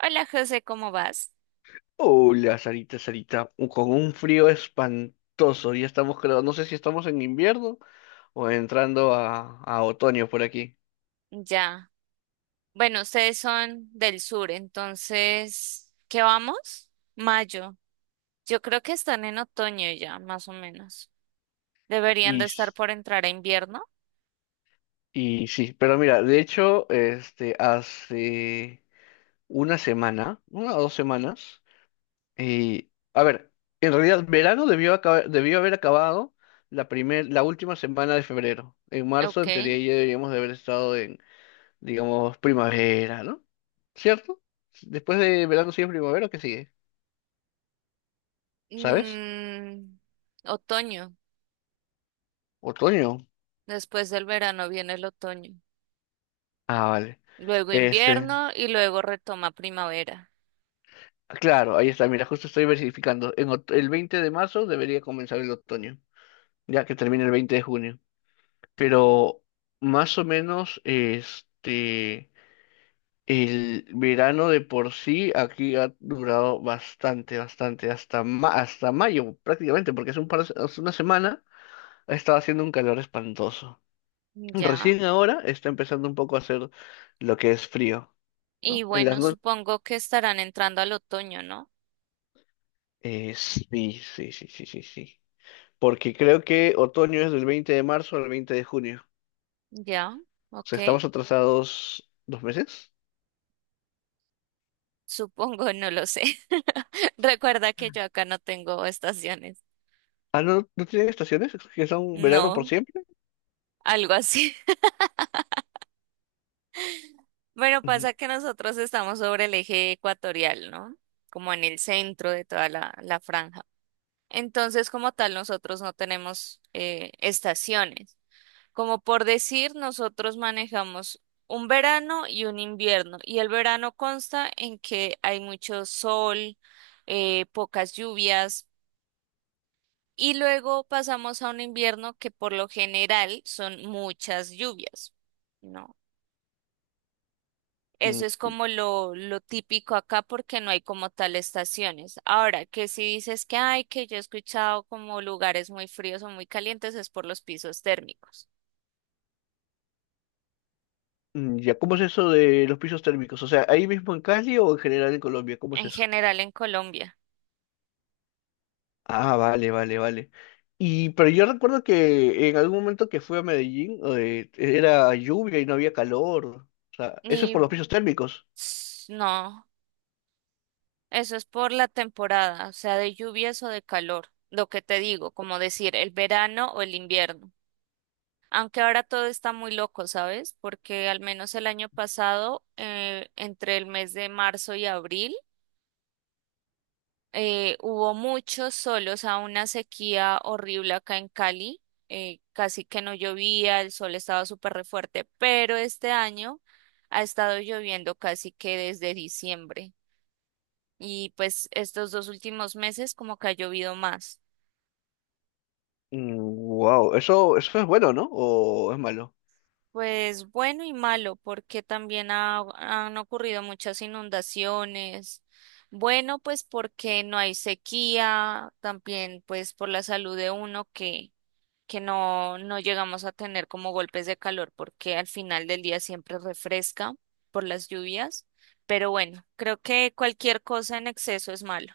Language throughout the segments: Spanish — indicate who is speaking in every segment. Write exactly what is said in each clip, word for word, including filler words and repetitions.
Speaker 1: Hola José, ¿cómo vas?
Speaker 2: Hola, Sarita, Sarita, u- con un frío espantoso. Ya estamos, creo, no sé si estamos en invierno o entrando a, a otoño por aquí.
Speaker 1: Ya. Bueno, ustedes son del sur, entonces, ¿qué vamos? Mayo. Yo creo que están en otoño ya, más o menos. Deberían
Speaker 2: Y,
Speaker 1: de estar
Speaker 2: s-
Speaker 1: por entrar a invierno.
Speaker 2: y sí, pero mira, de hecho, este, hace una semana, una o dos semanas, y a ver, en realidad verano debió, acabar- debió haber acabado la primer, la última semana de febrero. En marzo,
Speaker 1: Ok.
Speaker 2: en teoría, ya deberíamos de haber estado, digamos, primavera, ¿no? ¿Cierto? Después de verano sigue primavera, ¿qué sigue? ¿Sabes?
Speaker 1: Mm, otoño.
Speaker 2: Otoño.
Speaker 1: Después del verano viene el otoño.
Speaker 2: Ah, vale.
Speaker 1: Luego
Speaker 2: Este,
Speaker 1: invierno y luego retoma primavera.
Speaker 2: claro, ahí está, mira, justo estoy verificando. En ot- el veinte de marzo debería comenzar el otoño, ya que termina el veinte de junio. Pero más o menos, este, el verano de por sí aquí ha durado bastante, bastante, hasta, ma- hasta mayo prácticamente, porque hace un par de se- hace una semana ha estado haciendo un calor espantoso.
Speaker 1: Ya.
Speaker 2: Recién ahora está empezando un poco a hacer lo que es frío,
Speaker 1: Y
Speaker 2: ¿no? En las
Speaker 1: bueno,
Speaker 2: noches.
Speaker 1: supongo que estarán entrando al otoño, ¿no?
Speaker 2: Eh, sí, sí, sí, sí, sí, sí. Porque creo que otoño es del veinte de marzo al veinte de junio.
Speaker 1: Ya.
Speaker 2: O
Speaker 1: Ok.
Speaker 2: sea, estamos atrasados dos meses.
Speaker 1: Supongo, no lo sé. Recuerda que yo acá no tengo estaciones.
Speaker 2: Ah, no, no tienen estaciones, que son verano por
Speaker 1: No,
Speaker 2: siempre.
Speaker 1: algo así. Bueno,
Speaker 2: Ujú,
Speaker 1: pasa que nosotros estamos sobre el eje ecuatorial, ¿no? Como en el centro de toda la, la franja. Entonces, como tal, nosotros no tenemos eh, estaciones. Como por decir, nosotros manejamos un verano y un invierno. Y el verano consta en que hay mucho sol, eh, pocas lluvias. Y luego pasamos a un invierno que por lo general son muchas lluvias, ¿no?
Speaker 2: mm,
Speaker 1: Eso es como lo, lo típico acá porque no hay como tal estaciones. Ahora, que si dices que hay, que yo he escuchado como lugares muy fríos o muy calientes, es por los pisos térmicos,
Speaker 2: mm, ya, ¿cómo es eso de los pisos térmicos? O sea, ahí mismo en Cali o en general en Colombia, ¿cómo es
Speaker 1: en
Speaker 2: eso?
Speaker 1: general en Colombia.
Speaker 2: Ah, vale, vale, vale. Y pero yo recuerdo que en algún momento que fui a Medellín, eh, era lluvia y no había calor. O sea, eso es
Speaker 1: Y
Speaker 2: por los pisos térmicos.
Speaker 1: ps, no, eso es por la temporada, o sea, de lluvias o de calor, lo que te digo, como decir el verano o el invierno. Aunque ahora todo está muy loco, ¿sabes? Porque al menos el año pasado, eh, entre el mes de marzo y abril, eh, hubo muchos solos, a una sequía horrible acá en Cali. Eh, casi que no llovía, el sol estaba súper re fuerte, pero este año ha estado lloviendo casi que desde diciembre. Y pues estos dos últimos meses como que ha llovido más.
Speaker 2: Wow, eso, eso es bueno, ¿no? ¿O es malo?
Speaker 1: Pues bueno y malo, porque también ha- han ocurrido muchas inundaciones. Bueno, pues porque no hay sequía, también pues por la salud de uno que, que no, no llegamos a tener como golpes de calor, porque al final del día siempre refresca por las lluvias. Pero bueno, creo que cualquier cosa en exceso es malo.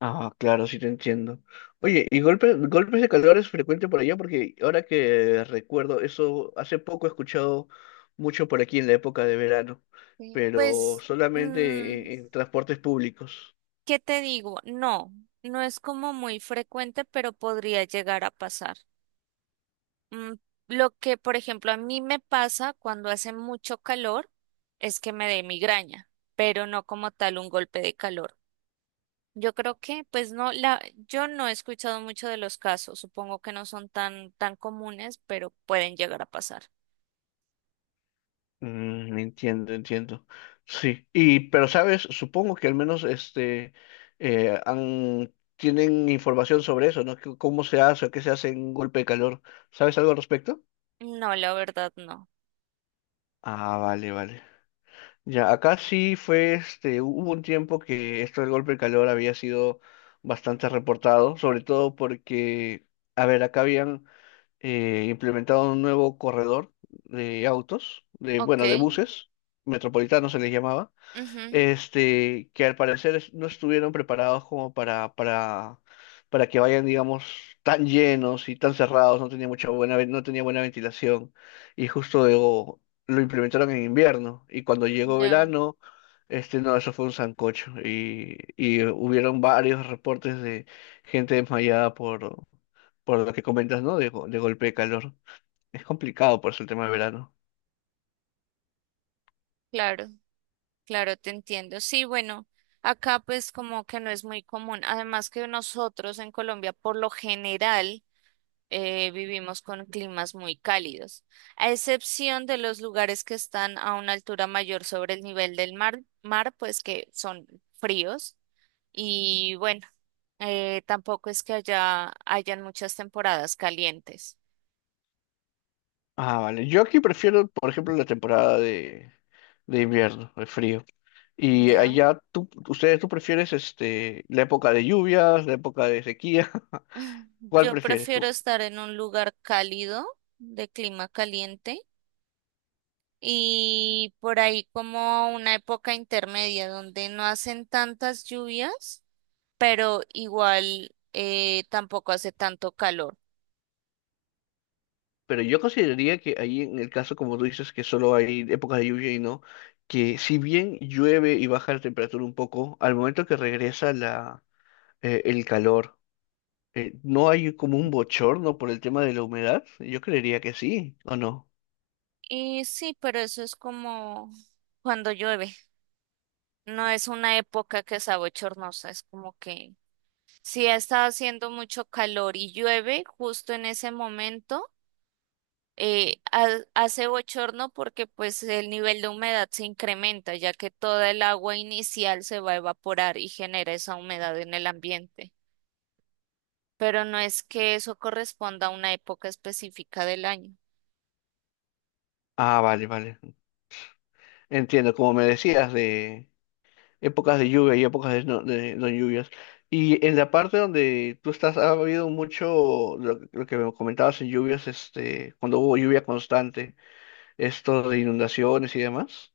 Speaker 2: Ah, claro, sí te entiendo. Oye, ¿y golpes, golpes de calor es frecuente por allá? Porque ahora que recuerdo, eso hace poco he escuchado mucho por aquí en la época de verano,
Speaker 1: Sí,
Speaker 2: pero
Speaker 1: pues, mm,
Speaker 2: solamente en en transportes públicos.
Speaker 1: ¿qué te digo? No, no es como muy frecuente, pero podría llegar a pasar. Mm, lo que, por ejemplo, a mí me pasa cuando hace mucho calor es que me dé migraña, pero no como tal un golpe de calor. Yo creo que, pues no, la, yo no he escuchado mucho de los casos. Supongo que no son tan, tan comunes, pero pueden llegar a pasar.
Speaker 2: Mm, entiendo, entiendo. Sí, y pero sabes, supongo que al menos este, eh, han, tienen información sobre eso, ¿no? Que- ¿Cómo se hace o qué se hace en un golpe de calor? ¿Sabes algo al respecto?
Speaker 1: No, la verdad no.
Speaker 2: Ah, vale, vale. Ya, acá sí fue, este, hubo un tiempo que esto del golpe de calor había sido bastante reportado, sobre todo porque, a ver, acá habían, eh, implementado un nuevo corredor de autos, de,
Speaker 1: Ok.
Speaker 2: bueno, de buses, metropolitanos se les llamaba,
Speaker 1: Ujú.
Speaker 2: este, que al parecer es- no estuvieron preparados como para, para, para que vayan, digamos, tan llenos y tan cerrados, no tenía mucha buena, ve- no tenía buena ventilación, y justo luego lo implementaron en invierno, y cuando llegó
Speaker 1: Ya,
Speaker 2: verano, este, no, eso fue un sancocho, y, y hubieron varios reportes de gente desmayada por, por lo que comentas, ¿no? De, go- de golpe de calor. Es complicado por eso el tema de verano.
Speaker 1: claro, claro, te entiendo. Sí, bueno, acá pues como que no es muy común. Además que nosotros en Colombia por lo general eh, vivimos con climas muy cálidos, a excepción de los lugares que están a una altura mayor sobre el nivel del mar, mar pues que son fríos y bueno, eh, tampoco es que haya hayan muchas temporadas calientes.
Speaker 2: Ah, vale. Yo aquí prefiero, por ejemplo, la temporada de invierno, de frío. Y
Speaker 1: Ya,
Speaker 2: allá, tú, ustedes, ¿tú prefieres este, la época de lluvias, la época de sequía? ¿Cuál
Speaker 1: yo
Speaker 2: prefieres?
Speaker 1: prefiero
Speaker 2: Co-
Speaker 1: estar en un lugar cálido, de clima caliente. Y por ahí como una época intermedia donde no hacen tantas lluvias pero igual eh, tampoco hace tanto calor.
Speaker 2: Pero yo consideraría que ahí, en el caso, como tú dices, que solo hay épocas de lluvia y no, que si bien llueve y baja la temperatura un poco, al momento que regresa la, eh, el calor, eh, ¿no hay como un bochorno por el tema de la humedad? Yo creería que sí, ¿o no?
Speaker 1: Y sí, pero eso es como cuando llueve. No es una época que sea bochornosa, es como que si ha estado haciendo mucho calor y llueve justo en ese momento, eh, ha- hace bochorno porque pues el nivel de humedad se incrementa, ya que toda el agua inicial se va a evaporar y genera esa humedad en el ambiente. Pero no es que eso corresponda a una época específica del año.
Speaker 2: Ah, vale, vale. Entiendo, como me decías de épocas de lluvia y épocas de no, de no lluvias. Y en la parte donde tú estás, ha habido mucho lo, lo que me comentabas en lluvias, este, cuando hubo lluvia constante, esto de inundaciones y demás.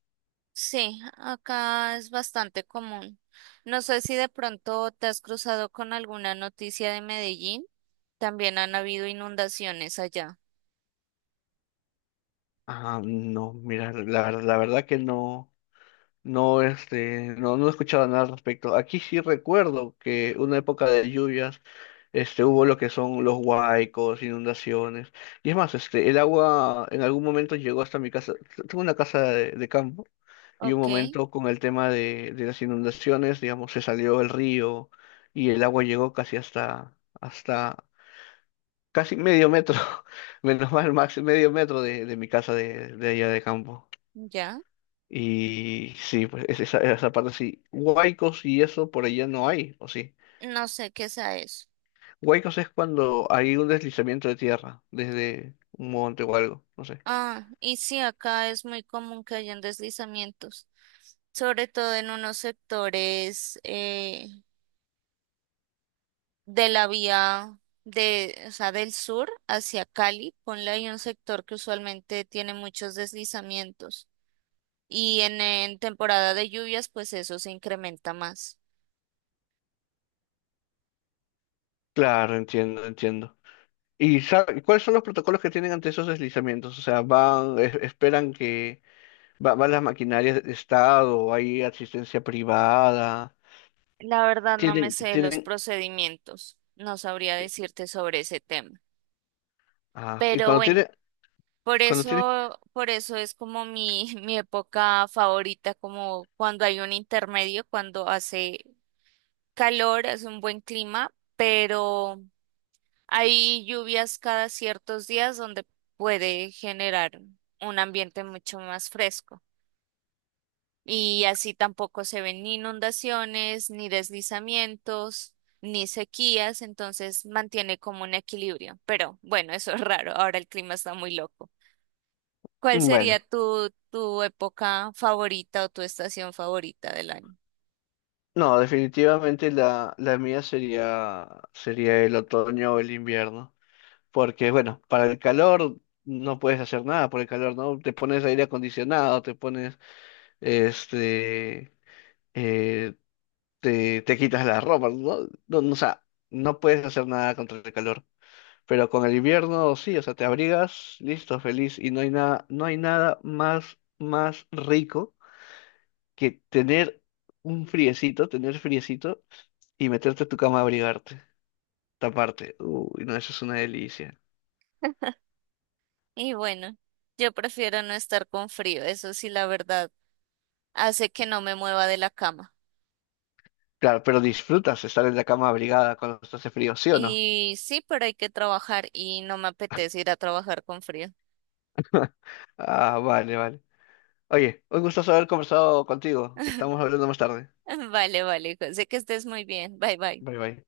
Speaker 1: Sí, acá es bastante común. No sé si de pronto te has cruzado con alguna noticia de Medellín. También han habido inundaciones allá.
Speaker 2: Ah, no, mira, la, ver- la verdad que no, no, este, no, no he escuchado nada al respecto. Aquí sí recuerdo que una época de lluvias, este, hubo lo que son los huaicos, inundaciones. Y es más, este, el agua en algún momento llegó hasta mi casa. Tengo una casa de, de campo, y un
Speaker 1: Ok.
Speaker 2: momento con el tema de, de las inundaciones, digamos, se salió el río y el agua llegó casi hasta, hasta casi medio metro, menos mal, máximo medio metro de, de mi casa de, de allá de campo.
Speaker 1: Ya.
Speaker 2: Y sí, pues es- esa, esa parte sí. Huaicos y eso por allá no hay, ¿o sí?
Speaker 1: No sé qué sea eso.
Speaker 2: Huaycos es cuando hay un deslizamiento de tierra desde un monte o algo, no sé.
Speaker 1: Ah, y sí, acá es muy común que hayan deslizamientos, sobre todo en unos sectores eh, de la vía de, o sea, del sur hacia Cali. Ponle ahí un sector que usualmente tiene muchos deslizamientos. Y en, en temporada de lluvias, pues eso se incrementa más.
Speaker 2: Claro, entiendo, entiendo. ¿Y sabe- cuáles son los protocolos que tienen ante esos deslizamientos? O sea, van, es- esperan que va- van las maquinarias de Estado, hay asistencia privada,
Speaker 1: La verdad no me
Speaker 2: tienen,
Speaker 1: sé los
Speaker 2: tienen,
Speaker 1: procedimientos, no sabría decirte sobre ese tema.
Speaker 2: ah, y
Speaker 1: Pero
Speaker 2: cuando
Speaker 1: bueno,
Speaker 2: tienen,
Speaker 1: por
Speaker 2: cuando tienen,
Speaker 1: eso, por eso es como mi, mi época favorita, como cuando hay un intermedio, cuando hace calor, hace un buen clima, pero hay lluvias cada ciertos días donde puede generar un ambiente mucho más fresco. Y así tampoco se ven ni inundaciones, ni deslizamientos, ni sequías, entonces mantiene como un equilibrio. Pero bueno, eso es raro, ahora el clima está muy loco. ¿Cuál
Speaker 2: bueno,
Speaker 1: sería tu, tu época favorita o tu estación favorita del año?
Speaker 2: no, definitivamente la, la mía sería, sería el otoño o el invierno. Porque, bueno, para el calor no puedes hacer nada por el calor, ¿no? Te pones aire acondicionado, te pones, este, eh, te, te quitas la ropa, ¿no? No, no, o sea, no puedes hacer nada contra el calor. Pero con el invierno sí, o sea, te abrigas, listo, feliz, y no hay nada, no hay nada más, más rico que tener un friecito, tener friecito y meterte a tu cama a abrigarte, taparte. Uy, no, eso es una delicia.
Speaker 1: Y bueno, yo prefiero no estar con frío, eso sí, la verdad, hace que no me mueva de la cama.
Speaker 2: Claro, pero disfrutas estar en la cama abrigada cuando hace frío, ¿sí o no?
Speaker 1: Y sí, pero hay que trabajar y no me apetece ir a trabajar con frío.
Speaker 2: Ah, vale, vale. Oye, un gusto haber conversado contigo. Estamos hablando más tarde.
Speaker 1: Vale, vale, José, que estés muy bien. Bye, bye.
Speaker 2: Bye, bye.